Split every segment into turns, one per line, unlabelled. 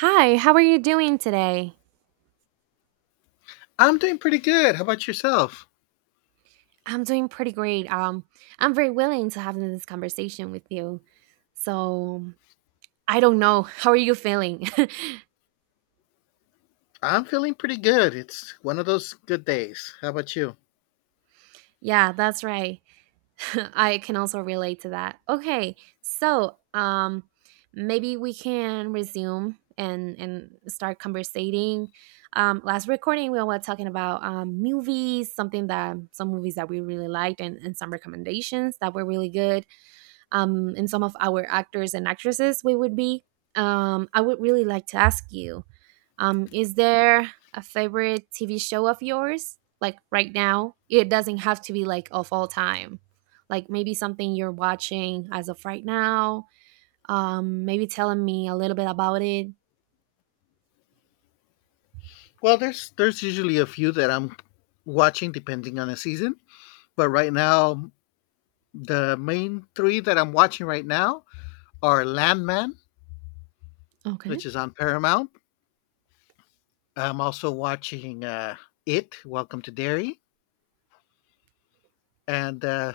Hi, how are you doing today?
I'm doing pretty good. How about yourself?
I'm doing pretty great. I'm very willing to have this conversation with you. So, I don't know. How are you feeling?
I'm feeling pretty good. It's one of those good days. How about you?
Yeah, that's right. I can also relate to that. Okay, so maybe we can resume and start conversating. Last recording, we were talking about movies, some movies that we really liked, and some recommendations that were really good. In some of our actors and actresses we would be. I would really like to ask you is there a favorite TV show of yours? Like right now? It doesn't have to be like of all time. Like maybe something you're watching as of right now. Maybe telling me a little bit about it.
Well, there's usually a few that I'm watching depending on the season, but right now the main three that I'm watching right now are Landman,
Okay.
which is on Paramount. I'm also watching It, Welcome to Derry, and uh,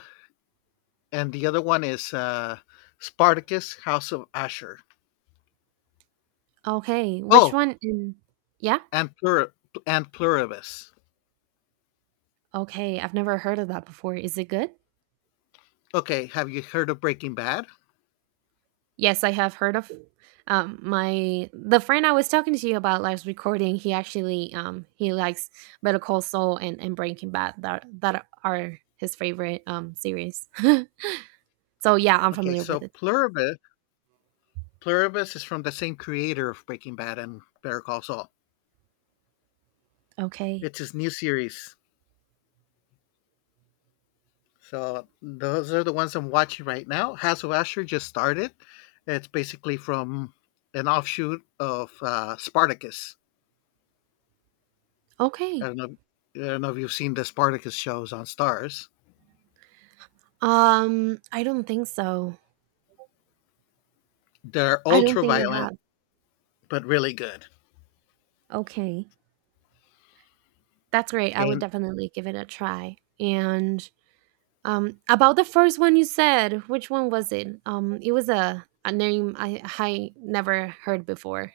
and the other one is Spartacus, House of Asher.
Okay. Which
Oh,
one? Yeah.
and Pluribus.
Okay. I've never heard of that before. Is it good?
Okay, have you heard of Breaking Bad?
Yes, I have heard of my the friend I was talking to you about last recording. He actually he likes Better Call Saul and Breaking Bad that are his favorite series. So yeah, I'm
Okay,
familiar
so
with it.
Pluribus is from the same creator of Breaking Bad and Better Call Saul.
Okay,
It's his new series. So those are the ones I'm watching right now. House of Usher just started. It's basically from an offshoot of Spartacus. I
okay.
don't know. I don't know if you've seen the Spartacus shows on Stars.
I don't think so.
They're
I don't
ultra
think I
violent,
have.
but really good.
Okay, that's great. I would
And
definitely give it a try. And about the first one you said, which one was it? It was a name I never heard before.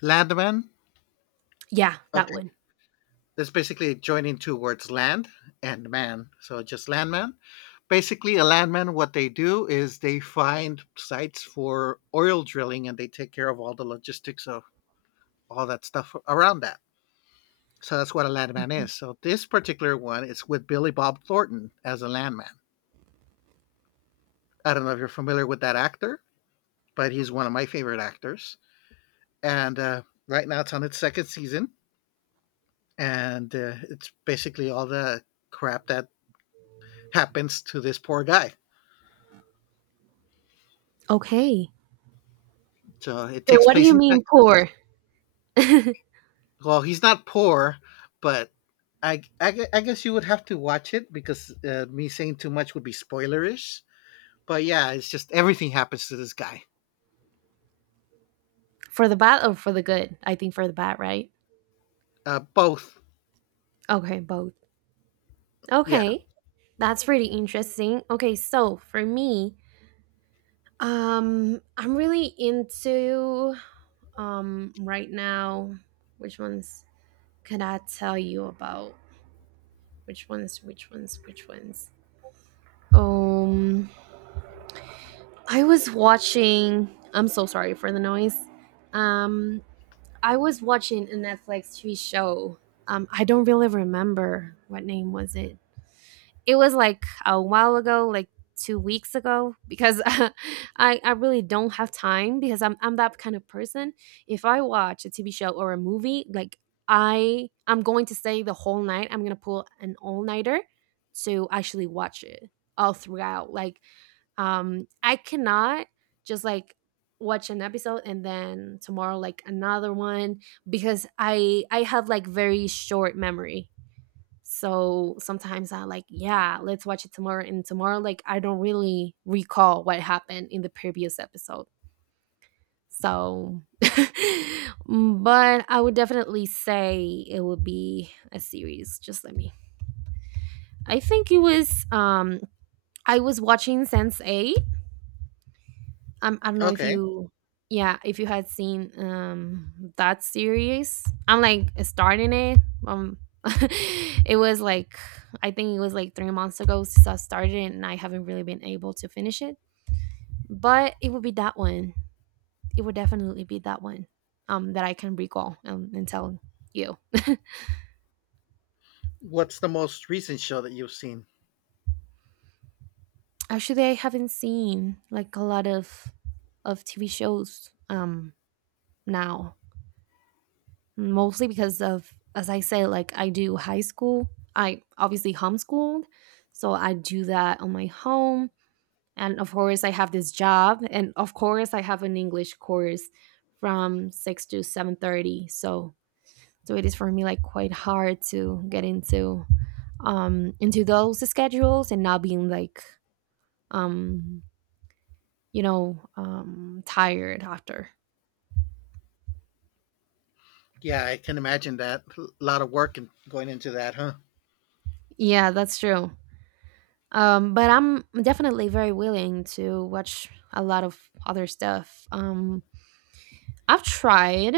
Landman.
Yeah, that
Okay.
one.
That's basically joining two words, land and man. So just landman. Basically, a landman, what they do is they find sites for oil drilling and they take care of all the logistics of all that stuff around that. So that's what a landman is. So this particular one is with Billy Bob Thornton as a landman. I don't know if you're familiar with that actor, but he's one of my favorite actors. And Right now it's on its second season, and it's basically all the crap that happens to this poor guy.
Okay.
So it
And
takes
what do
place
you
in
mean
Texas.
poor?
Well, he's not poor, but I guess you would have to watch it because me saying too much would be spoilerish. But yeah, it's just everything happens to this guy.
For the bad or for the good? I think for the bad, right?
Both.
Okay, both.
Yeah.
Okay. That's pretty interesting. Okay, so for me, I'm really into right now, which ones could I tell you about? Which ones, which ones, which ones? Um I was watching, I'm so sorry for the noise. Um I was watching a Netflix TV show. I don't really remember what name was it. It was like a while ago, like 2 weeks ago, because I really don't have time because I'm that kind of person. If I watch a TV show or a movie, like I'm going to stay the whole night. I'm gonna pull an all nighter to actually watch it all throughout. Like I cannot just like watch an episode and then tomorrow like another one because I have like very short memory. So sometimes I like, yeah, let's watch it tomorrow and tomorrow like I don't really recall what happened in the previous episode. So but I would definitely say it would be a series. Just let me. I think it was I was watching Sense A, I don't know if
Okay.
you, yeah, if you had seen that series. I'm like starting it. Um, it was like, I think it was like 3 months ago since I started it, and I haven't really been able to finish it. But it would be that one. It would definitely be that one. That I can recall and tell you.
What's the most recent show that you've seen?
Actually, I haven't seen like a lot of TV shows now, mostly because of, as I say, like I do high school. I obviously homeschooled, so I do that on my home. And of course, I have this job, and of course, I have an English course from 6 to 7:30. So it is for me like quite hard to get into those schedules and not being like um you know tired after.
Yeah, I can imagine that. A lot of work and going into that, huh?
Yeah, that's true. But I'm definitely very willing to watch a lot of other stuff. I've tried.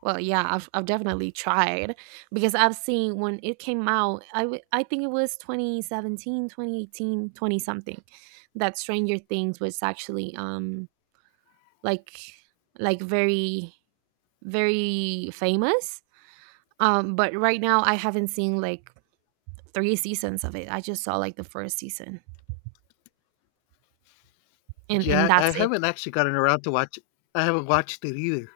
Well, yeah, I've definitely tried because I've seen when it came out, I think it was 2017, 2018, 20 18, twenty something, that Stranger Things was actually like like very famous. But right now I haven't seen like three seasons of it. I just saw like the first season and
Yeah, I
that's it.
haven't actually gotten around to watch. I haven't watched it either.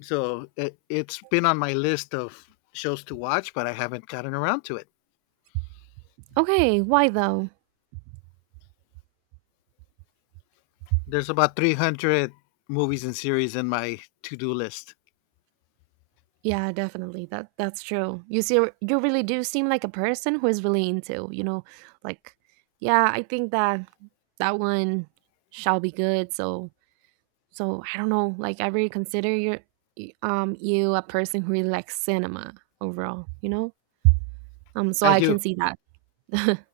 So it's been on my list of shows to watch, but I haven't gotten around to it.
Okay, why though?
There's about 300 movies and series in my to-do list.
Yeah, definitely. That's true. You see, you really do seem like a person who is really into, you know, like, yeah, I think that that one shall be good. So I don't know. Like, I really consider your you a person who really likes cinema overall. You know, so
I
I
do.
can see that.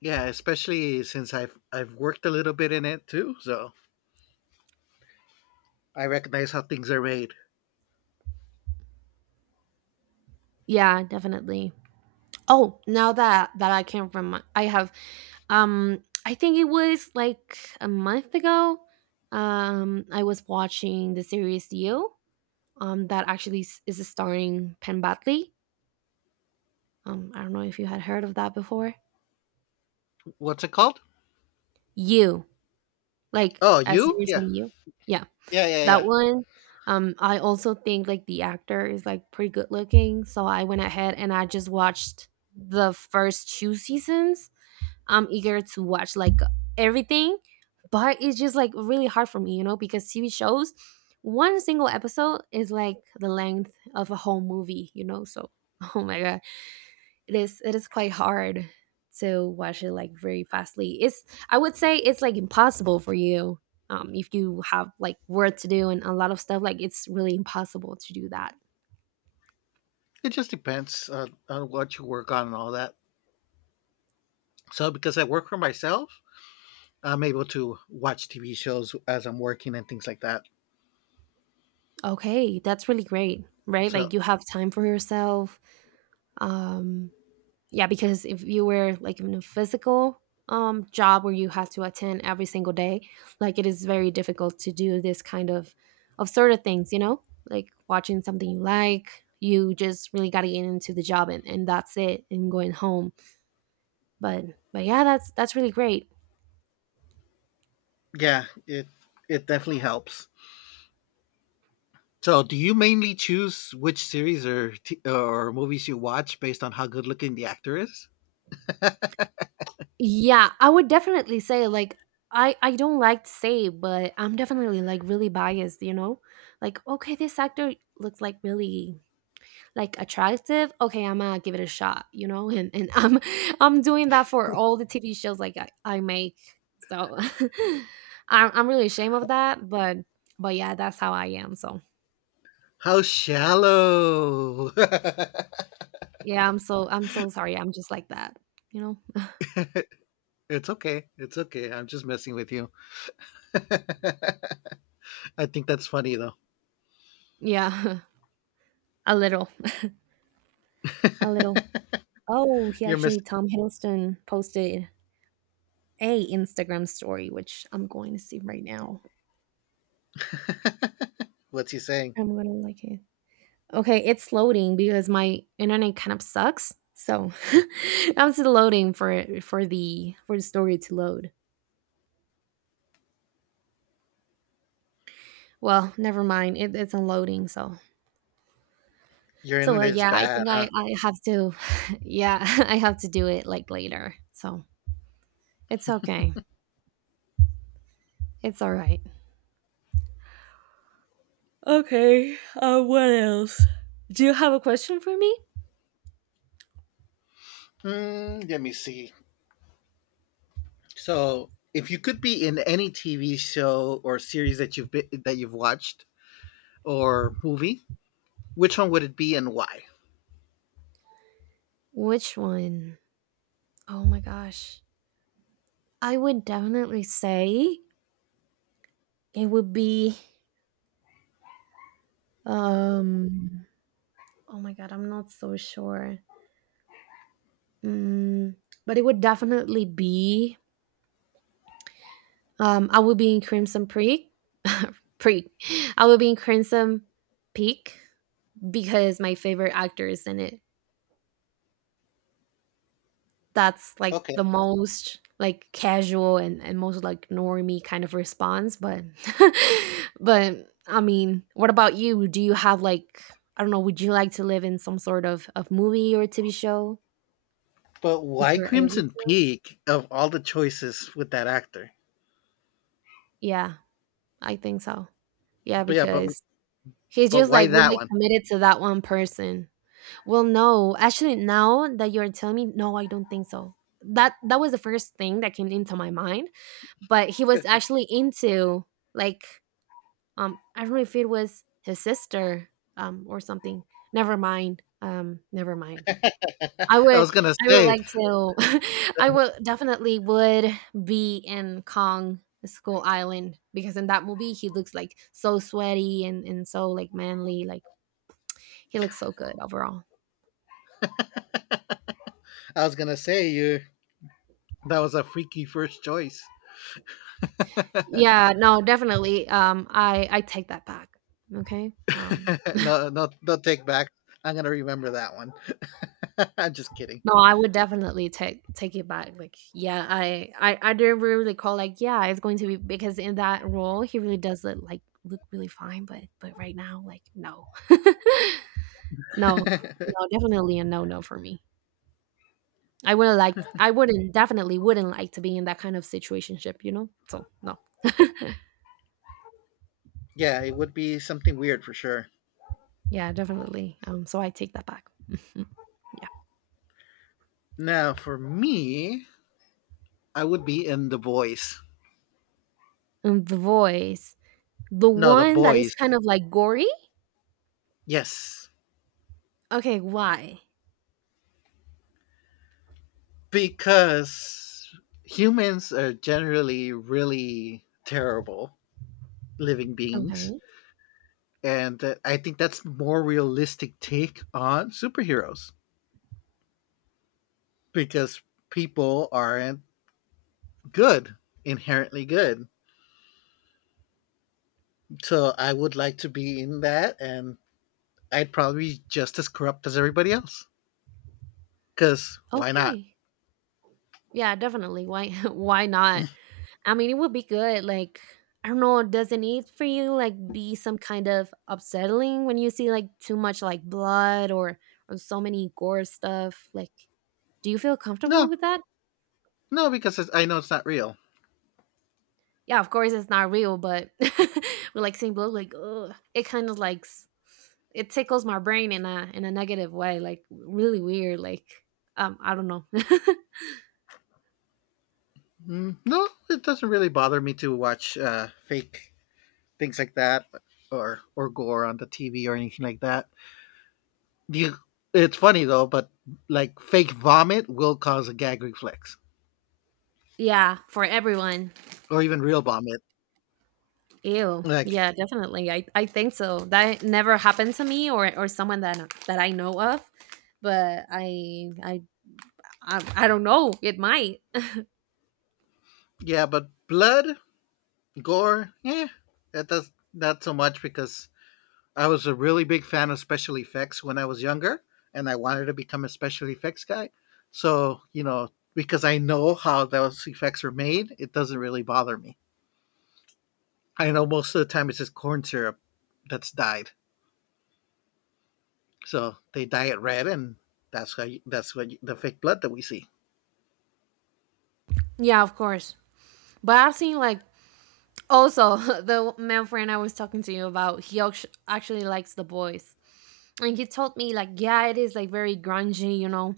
Yeah, especially since I've worked a little bit in it too, so I recognize how things are made.
Yeah, definitely. Oh, now that that I can remind, I have, I think it was like a month ago. I was watching the series You, that is starring Penn Badley. I don't know if you had heard of that before.
What's it called?
You, like
Oh,
as you
you?
were
Yeah.
saying, you, yeah,
Yeah, yeah,
that
yeah.
one. I also think like the actor is like pretty good looking, so I went ahead and I just watched the first two seasons. I'm eager to watch like everything, but it's just like really hard for me, you know, because TV shows, one single episode is like the length of a whole movie, you know. So, oh my god, it is, it is quite hard to watch it like very fastly. It's, I would say it's like impossible for you if you have like work to do and a lot of stuff, like it's really impossible to do that.
It just depends on what you work on and all that. So because I work for myself, I'm able to watch TV shows as I'm working and things like that.
Okay, that's really great, right?
So
Like you have time for yourself. Um Yeah, because if you were like in a physical job where you had to attend every single day, like it is very difficult to do this kind of sort of things, you know? Like watching something you like, you just really gotta get into the job and that's it and going home. But but yeah, that's really great.
yeah, it definitely helps. So, do you mainly choose which series or movies you watch based on how good looking the actor is?
Yeah, I would definitely say like I don't like to say, but I'm definitely like really biased, you know? Like okay, this actor looks like really like attractive, okay, I'm gonna give it a shot, you know, and I'm I'm doing that for all the TV shows, like I make, so I'm really ashamed of that, but yeah, that's how I am, so
How shallow!
yeah, I'm so sorry, I'm just like that, you know.
It's okay. It's okay. I'm just messing with you. I think that's funny though.
Yeah, a little, a little. Oh, he
You're miss.
actually Tom Hiddleston posted a Instagram story which I'm going to see right now,
What's he saying?
I'm gonna like it. Okay, it's loading because my internet kind of sucks. So I'm still loading for it, for the story to load. Well, never mind. It's unloading. So
Your
so
internet is
yeah, I
bad,
think
huh?
I have to. Yeah, I have to do it like later. So it's okay. It's all right. Okay, what else? Do you have a question for me?
Hmm, let me see. So, if you could be in any TV show or series that you've watched or movie, which one would it be and why?
Which one? Oh my gosh. I would definitely say it would be um oh my god, I'm not so sure. Mm, but it would definitely be I would be in Crimson Peak. Peak. I would be in Crimson Peak because my favorite actor is in it. That's like the
Okay.
most like casual and most like normie kind of response, but but I mean, what about you? Do you have like, I don't know, would you like to live in some sort of, movie or TV show
But
if
why
you're able
Crimson
to?
Peak of all the choices with that actor?
Yeah, I think so. Yeah,
But
because he's
but
just
why
like
that
really
one?
committed to that one person. Well, no, actually, now that you're telling me, no, I don't think so. That was the first thing that came into my mind, but he was actually into like I don't know if it was his sister or something. Never mind. Never mind. I
I
would
was gonna
I would
say,
like to I would definitely would be in Kong Skull Island because in that movie he looks like so sweaty and so like manly, like he looks so good overall.
I was gonna say you that was a freaky first choice.
Yeah, no, definitely. I take that back. Okay?
No, no take back. I'm gonna remember that one. I'm just kidding.
No, I would definitely take it back. Like, yeah, I didn't really call. Like, yeah, it's going to be because in that role he really does look like, look really fine, but right now, like, no. No, no, definitely a no no for me. I wouldn't definitely wouldn't like to be in that kind of situationship, you know? So no.
Yeah, it would be something weird for sure.
Yeah, definitely. So I take that back. Mhm. Yeah.
Now for me, I would be in The Boys.
And the voice. The
No, The
one that is
Boys.
kind of like gory?
Yes,
Okay, why?
because humans are generally really terrible living beings
Okay.
and I think that's more realistic take on superheroes because people aren't good inherently good, so I would like to be in that and I'd probably be just as corrupt as everybody else because why not.
Okay. Yeah, definitely. Why why not? I mean, it would be good. Like, I don't know, doesn't it for you like be some kind of upsetting when you see like too much like blood or so many gore stuff? Like, do you feel comfortable
no
with that?
no because it's, I know it's not real.
Yeah, of course it's not real, but we like seeing blood. Like, ugh, it kind of like it tickles my brain in a negative way. Like, really weird. Like, I don't know.
Mm, no it doesn't really bother me to watch fake things like that, or gore on the TV or anything like that. You, it's funny though, but like fake vomit will cause a gag reflex,
Yeah, for everyone.
or even real vomit.
Ew.
Like
Yeah, definitely. I think so. That never happened to me or someone that that I know of, but I don't know. It might.
yeah, but blood, gore, yeah, that does not so much because I was a really big fan of special effects when I was younger, and I wanted to become a special effects guy. So you know, because I know how those effects are made, it doesn't really bother me. I know most of the time it's just corn syrup that's dyed. So they dye it red, and that's how you, that's what you, the fake blood that we see.
Yeah, of course. But I've seen like also the man friend I was talking to you about. He actually likes the boys, and he told me like yeah, it is like very grungy, you know,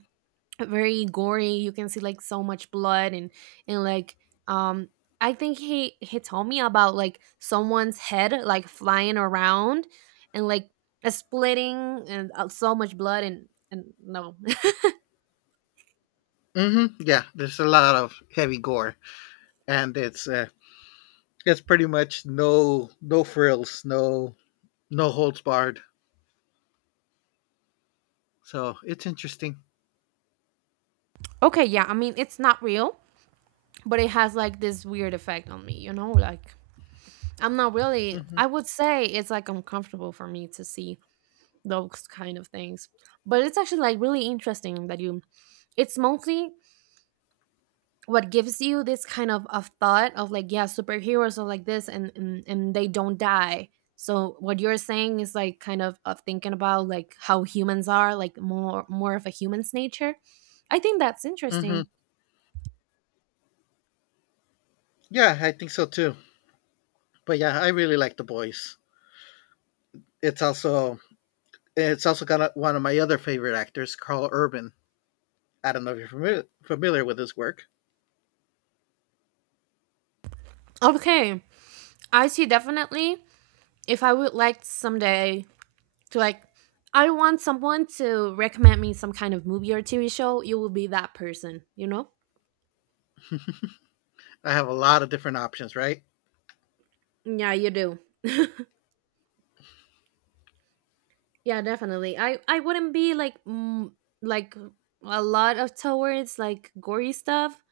very gory, you can see like so much blood and like um I think he told me about like someone's head like flying around and like a splitting and so much blood and no.
Hmm. Yeah, there's a lot of heavy gore, and it's pretty much no frills, no holds barred. So it's interesting.
Okay, yeah, I mean, it's not real, but it has like this weird effect on me, you know, like I'm not really,
Hmm.
I would say it's like uncomfortable for me to see those kind of things, but it's actually like really interesting that you, it's mostly what gives you this kind of thought of like, yeah, superheroes are like this and they don't die, so what you're saying is like kind of thinking about like how humans are like more of a human's nature. I think that's
Hmm.
interesting.
Yeah, I think so too. But yeah, I really like the boys. It's also it's also got one of my other favorite actors, Carl Urban. I don't know if you're familiar with his work.
Okay, I see. Definitely, if I would like someday to like, I want someone to recommend me some kind of movie or TV show, you will be that person, you know.
I have a lot of different options, right?
Yeah, you do. Yeah, definitely. I wouldn't be like mm, like a lot of towards like gory stuff,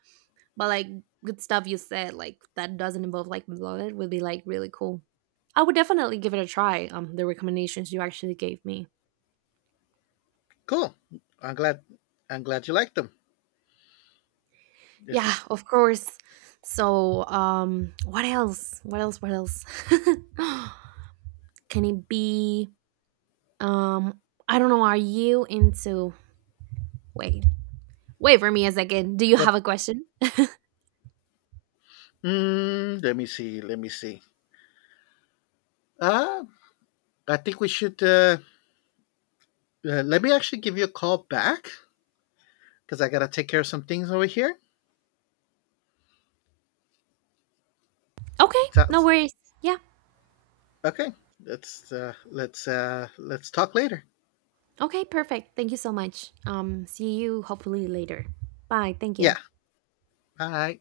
but like good stuff you said like that doesn't involve like blood would be like really cool. I would definitely give it a try. The recommendations you actually gave me.
Cool. I'm glad I'm glad you liked them. There's
Yeah, of course. So what else? What else? What else? Can it be? Um, I don't know. Are you into? Wait, wait for me a second. Do you
what?
have a question?
Mm, let me see. Let me see. Uh, I think we should. Let me actually give you a call back because I gotta take care of some things over here.
Okay, no
Sounds
worries. Yeah.
okay. Let's talk later.
Okay, perfect. Thank you so much. See you hopefully later. Bye. Thank
Yeah.
you.
Bye.